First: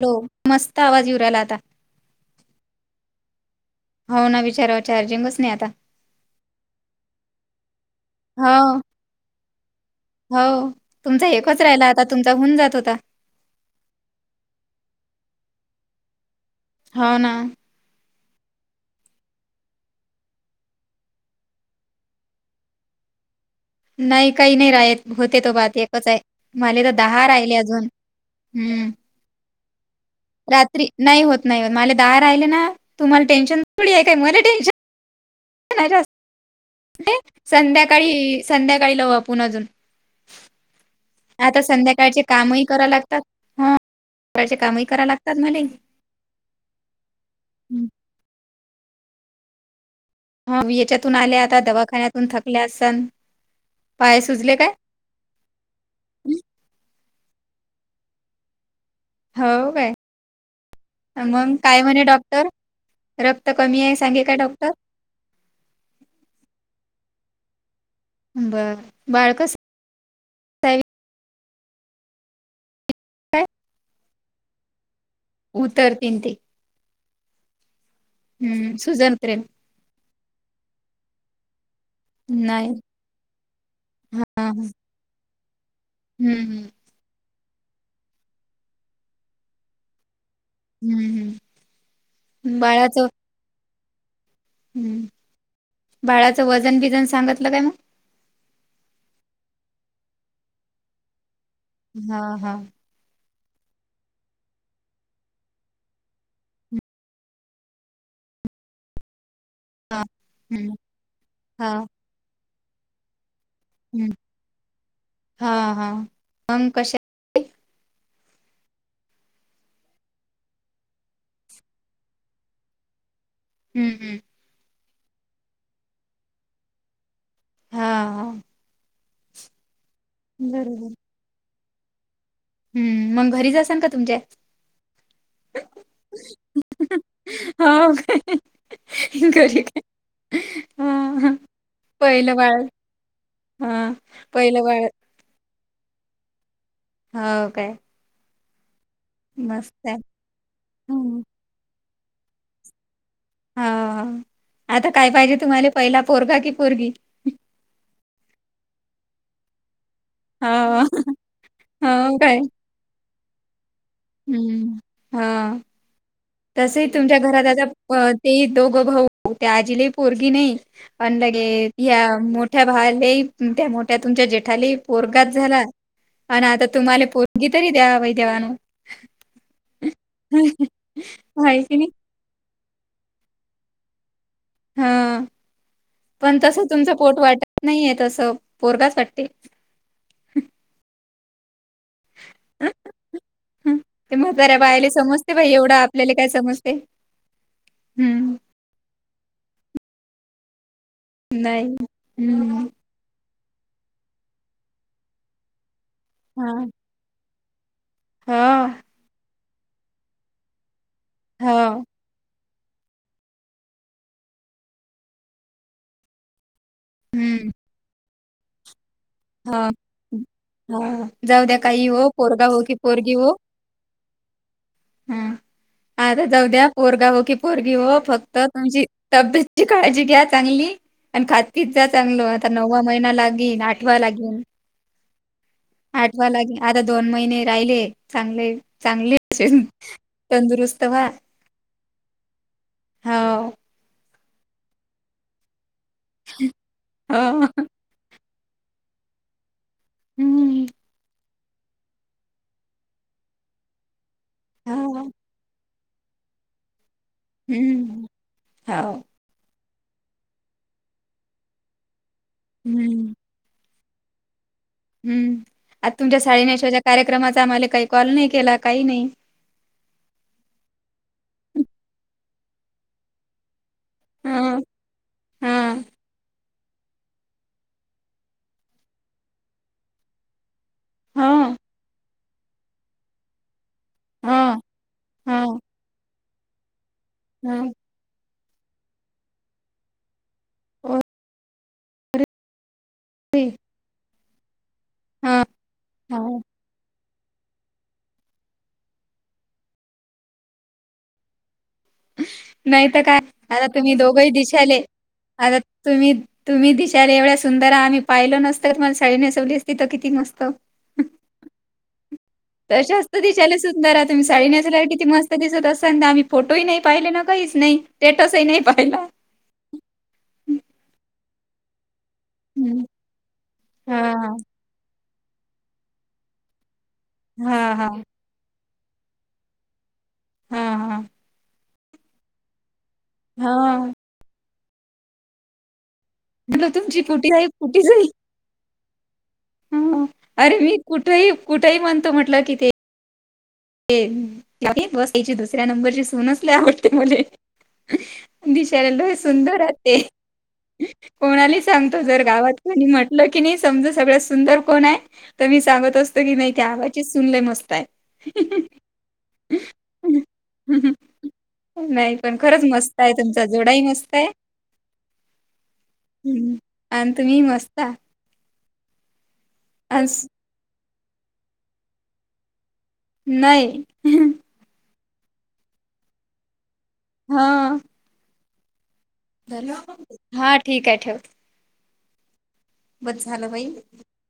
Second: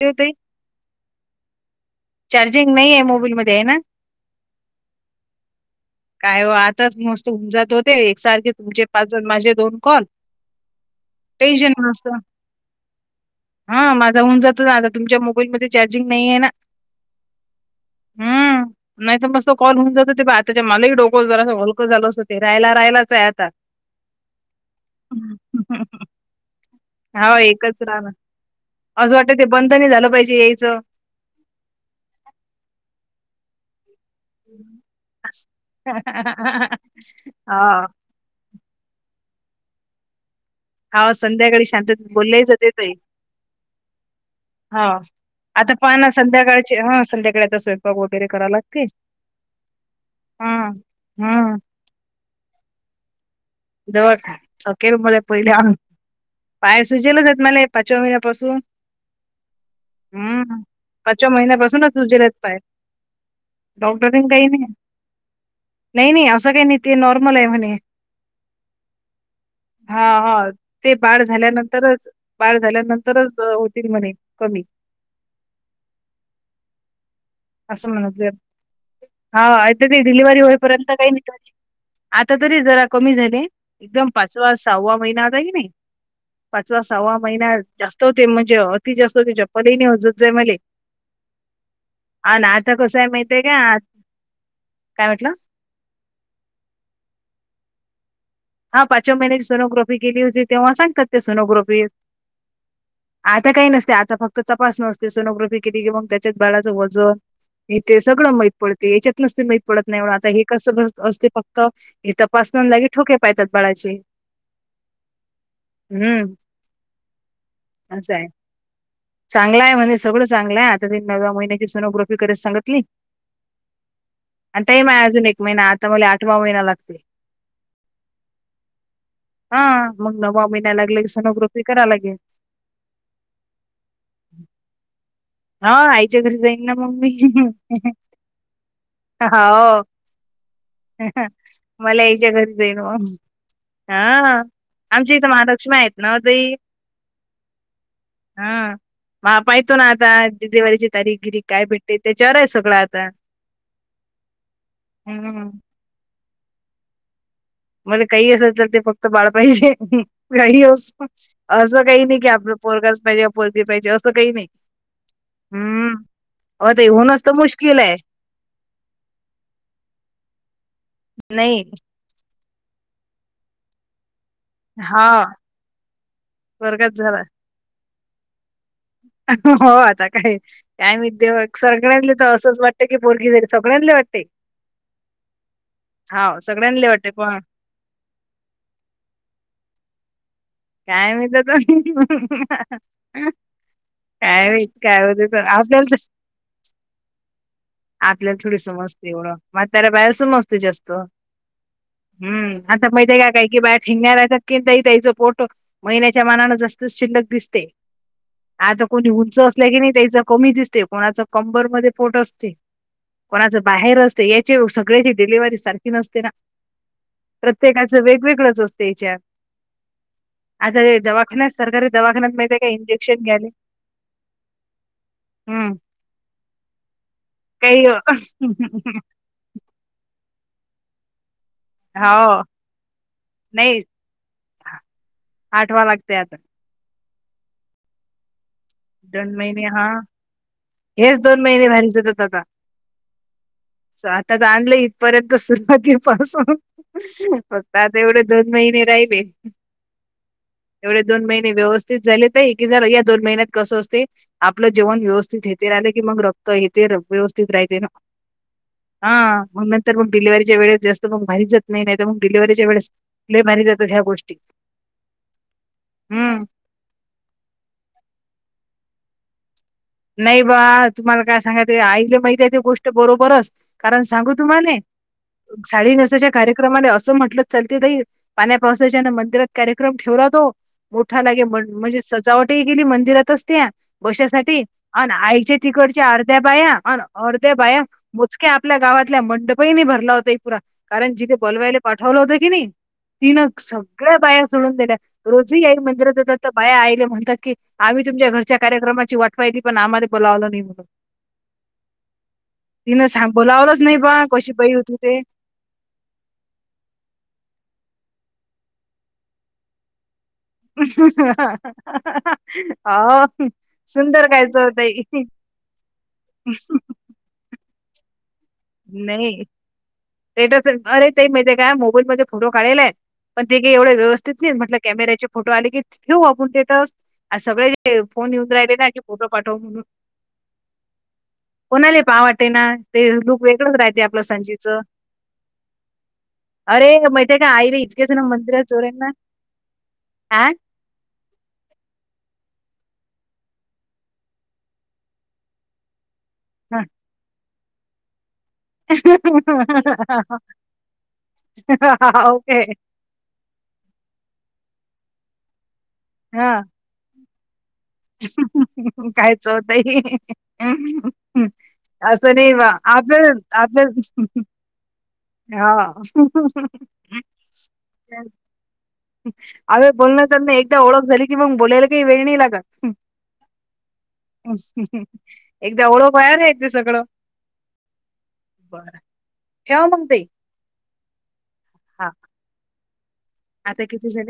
ते हो होते मस्त आवाज येवरायला आता. चार्जिंग नाहीे आहे मोबाईलमध्येध्ये आहे ना. हो ना विचारावं चार्जिंगच नाही आता काय हो आताच मस्त उुमजत होते एकसारखे तुमचे. आजूण माझे दोन कॉल. होव तुमचा एकच टेन्शन राहिला आता तुमचा होऊन जात होता. हा माझा होऊन जातो ना आता तुमच्या मोबाईल मध्ये चार्जिंग नाहीे ना. हो ना. हं. [inaudible] नाही तर मस्त कॉल होऊन जात ते बा आताच्या मालेहि डोको जरास हसलकं झाल असतं ते राहायला राहिलाच आहे आता. नाही काही नाही राह होते तो बात एकच आहे मले तर दहा हो राहिले एकच अजून. राहणार. हम्म. असं वाटतं ते बंद नाही झालं पाहिजे यायचं रात्री नाही होत नाही होत मला दहा राहिले ना तुम्हाला टेन्शन थोडी आहे काय मला टेन्शन हां, संध्याकाळी, संध्याकाळी लावु आपण अजून. हा आता संध्याकाळी शांततेत संध्याकाळचे बोलल्याही कामही जाते करा ताई. लागतात हा सकाळचे हो कामही करा लागतात मला आता पाना संध्याकाळचे हा... संध्याकाळीचा स्वयंपाक वगैरे करा लागते. ह हम्म याच्यातून आल्या हम्म आता दवाखान्यातून थकल्या असान. दवा [unintelligible] मला पहिले पाय सुजेलच आहेत मले पाचव्या महिन्यापासून. हो काय हम्म पाचव मग काय महिन्यापासूनच म्हणे सुजेल आहेत डॉक्टर पाय. रक्त कमी आहे सांगे डॉक्टरीन का काही नाही डॉक्टर? नाही नाही असं काही नाही ते नॉर्मल आहे म्हणे. बरं बाळ कस हा हा ते बाळ झाल्यानंतरच बाळ झाल्यानंतरच काय होतील म्हणे कमी. उतरतील ते. असं म्हणत हम्म सुजन उतरेल हा ती डिलिव्हरी होईपर्यंत काही नि आता तरी नाही जरा कमी झाले एकदम हा हा पाचवा, हम्म सहावा महिना होता की नाही. हम्म पाचवा, सहावा महिना जास्त होते म्हणजे अति जास्त होते चपल ही नाय होत जातजाय मले. हम्म हम्म. अ ना आत कस आहे बाळाचं माहिती आहे का हम्म काय म्हटलं बाळाचं वजन बिजन सांगितलं काय मग? हा पाचव्या महिन्यांची सोग्राफी केली होती तेव्हा सांगात ते सोनग्रफी हा हा. आता काही नसते आता फक्त तपास नसते सोनोग्राफी केली की मग त्याच्याच बालाचं वजन हे तेे सगळं माहीत पडते याच्यात नसते माहित. पडत हा नाहीण आता हे कस हम्म असते फक्त हा हे तपासण्यागी ठोके पातात बाळाची हम्म हा हा हम्म मग कशा असं आहे चांगला आहे म्हणजे सगळं चांगलं आहे आता त नव्या महिन्याची सोनोग्राफी करत सांगितली हम्म हम्म. आणि टाइम आहे अजून एक महिना आता मला आठवा महिना लागते. हा.. हा मग न वामनाय बरोबर लागले सनोग्रोपी कराव लागेल हम्म मग घरीचाल का तुमच्या हा आयच्या घरी जाईन ना मम्मी हो काय घरी काय होा हा हा मला यायच्या पहिलं घरीच बाळ आहेल हां, हा पहिलं बाळ आम थ महालक्ष्मी आहेत ना ते हो काय हा मपाई तो मस्त ना आहे. डिलिव्हीची हं, तारीखगिरी काय भेटते त्याच्यावर आहे सगळं आता ह आता काय पाहिजे हम्म तुम्हाला पहिला पोरगा की पोरगी म्हज काही असेल तर ते फक्त बाळ पाहिजे हो, काही असं काही हो नाही की काय? आपलं पोरगाच पाहिजे पोरगी पाहिजे असं काही नाही हम्म अ ते तसही तुमच्या होणच तर घरात मुश्किल आहे आता ते दोघं भाऊ ते आजीलाही पोरगी नाही अ नाही लगे्या मोठ्या भाले त्या्या मोठ्या तुमच्या जेठाली हा पोरगात झाला आणि आता स्वर्गात तुम्हाला झाला पोरगी तरी द्यावाही देवानं हो आता काय काय विद आहे की नाही? सरगण्यातले तर असंच वाट ी बोगीरी सगळ्यातले वाटते हा हा पण तसं सगळ्यांले तुमचं वाटते पोट पण वाटत नाहीये तसं पोरगच वाटते काय मत त हं ते म्हाताऱ्या काय बायाले काय समजते होत बाई एवढं आपल्याला काय समजते आपल्या हम्म. थोडी समजते एवढ मग त्याला बाहेर समजते जास्त्म नाही हम्म माय काही की बाहेर ठेंगणारात की नाही त्याचो पोटो महि्याच्या हा मनानंत शिल्लक दिसते हा आता कोणी उंच असल्या की नाही त्याच कमी दिसते कोणा हा कंबर ममध्ये ोट असते कोणाच बाहेर असते याची सगळ्याची डिलिव्ही सारखी नसते ना हम्म प्रत्येकाचं वेगवेगळंच असते याच्यात हा हा आता हे जाऊ दवाखान्यात द्या काही सरकारी हो दवाखान्यात पोरगा माहिती आहे हो का की पोरगी इंजेक्शन हो घ्यायले हा हम्म आता जाऊ द्या पोरगा हो कि पोरगी काही हो फक्त तुमची तब्येत ची काळजी घ्या चांगली आणि खातपीत जा चांगलं हो आता नववा महिना लागेल नाही आठवा लागेल आठवा लागतेय आता आता दोन महिने राहिले चांगले चांगले दोन महिने हा तंदुरुस्त व्हा हेच दोन महिने भारीेतात आता हो आता तर आणलं इथपर्यंत सुरुवाती पासून हो आता एवढे दोन महिने राहिले हम् एवढे दोन महिने व्यवस्थित झालेत आहे की जरा या दोन महिन्यात कसं असते आपलं जेवण हो व्यवस्थित येते राहिले की मग रक्त येते व्यवस्ित ्रये ना हं, हो. हा तर मग डिलिव्हरीच्या वेळेेत जास्त मग भारी जात नाही तर मग डिलव्हरीच्या वेळेस हं, लय भारी जातात ह्या गोष्टी हम्म आता तुमच्या हम्म. साडीनेस्वायच्या कार्यक्रमाचा आम्हाला काही कॉल नाही केला काही नाही नाही बा तुम्हाला काय सांगाय ते ऐले माहिती त गोष्ट बरोबरच कारण सांगू हां, तुम्हाले हां. साडी नेेसवायच्या कार्यक्रमाने असं म्हटलं चलते तई पाण्या पावसाच्या ना मंदिरात कार्यक्रम ठेवला तो मोठा लागे हो, बन म्हणजे सजावटही गेली मंदिरातच त्या हो, बशासाठी आन आईच्या हो, तिकडच्या अर्ध्या बाया आन अर्ध्या हो. बाया मोजक्या आपल्या गावातल्या मंडपईनी भरला होता पुरा कारण ओके. जिथे बोलवायला पाठवलं होतं की नाही तिनं सगळ्या बाया सोडून दिल्या हां, रोजी एक मंदिरात जातात हो. तर बाया आईल्या म्हणतात की आम्ही तुमच्या घरच्या कार्यक्रमाची वाट पाहीली पण आम्हाला बोलावलं नाही म्हणून नाही तर तिन काय, सांग आता बोलावलंच तुम्ही नाही बा दोघंही कशी बाई दिशाले होती ते आता तुम्ही तुम्ही दिशायला एवढ्या सुंदर आम्ही पाहिलो नसतं तुम्हाला साडी नेसवली असतं तर किती मस्त तशाच तर अं सुंदर कायचं होतंय तरी सुद्धा संध आम्ही फोटोही नाही पाहिले ना काहीच नाही टेटसही नाही पा नाही टेटस अरे ते माहिते काय मोबाईल म फोटो हं, काढलेलाय पण ते काही एवढं व्यवस्थित हां, नाही म्हटलं कॅमेऱ्याचे फोटो आले की ठेऊ आपण टेटस हां, हां. आसगळे फोन येवूून राहले ना फोटो पाठव म्हणून हा हा कोणाला पाहा वाटते ना ते लुक वेगळंच हा राहते आपलं संजीच म्हटलं अरे तुमची कुटी म्हायते जाई का आईला कुटी इतका जाई देना मंदिर चोरेतना ह अरे मी कुठेही कुठेही म्हणतो म्हटलं कि ते ते बस याची दुसऱ्या नंबरची सूनच लय आवडते मले दिशाला लय सुंदरह ते कोणाला सांगतो जर गावात ओके कोणी म्हट ल की नाही समजा सगळ्यात सुंदर कोण आहे तर मी सांगत असतो की नाही त्या आवाजी सुन लय मस्तय कायच होतंय नाही अस पण नाहीव खरंच मस्त आहे आपण तुमचा जोडाही आपण मस्त आहे हा हं. आणि तुम्ही मस्त आहात. अवे बोलण अस त्यांना एकदा ओळख झाली कि मग बोलायला काही वेळ नाही लागत नाही एकदा ओळख बायार आहे ते सगळं हा बरं बर ठेवा मग ताई हा ठीक आहे ठेव हा बज झालं बाई आता किती झाले?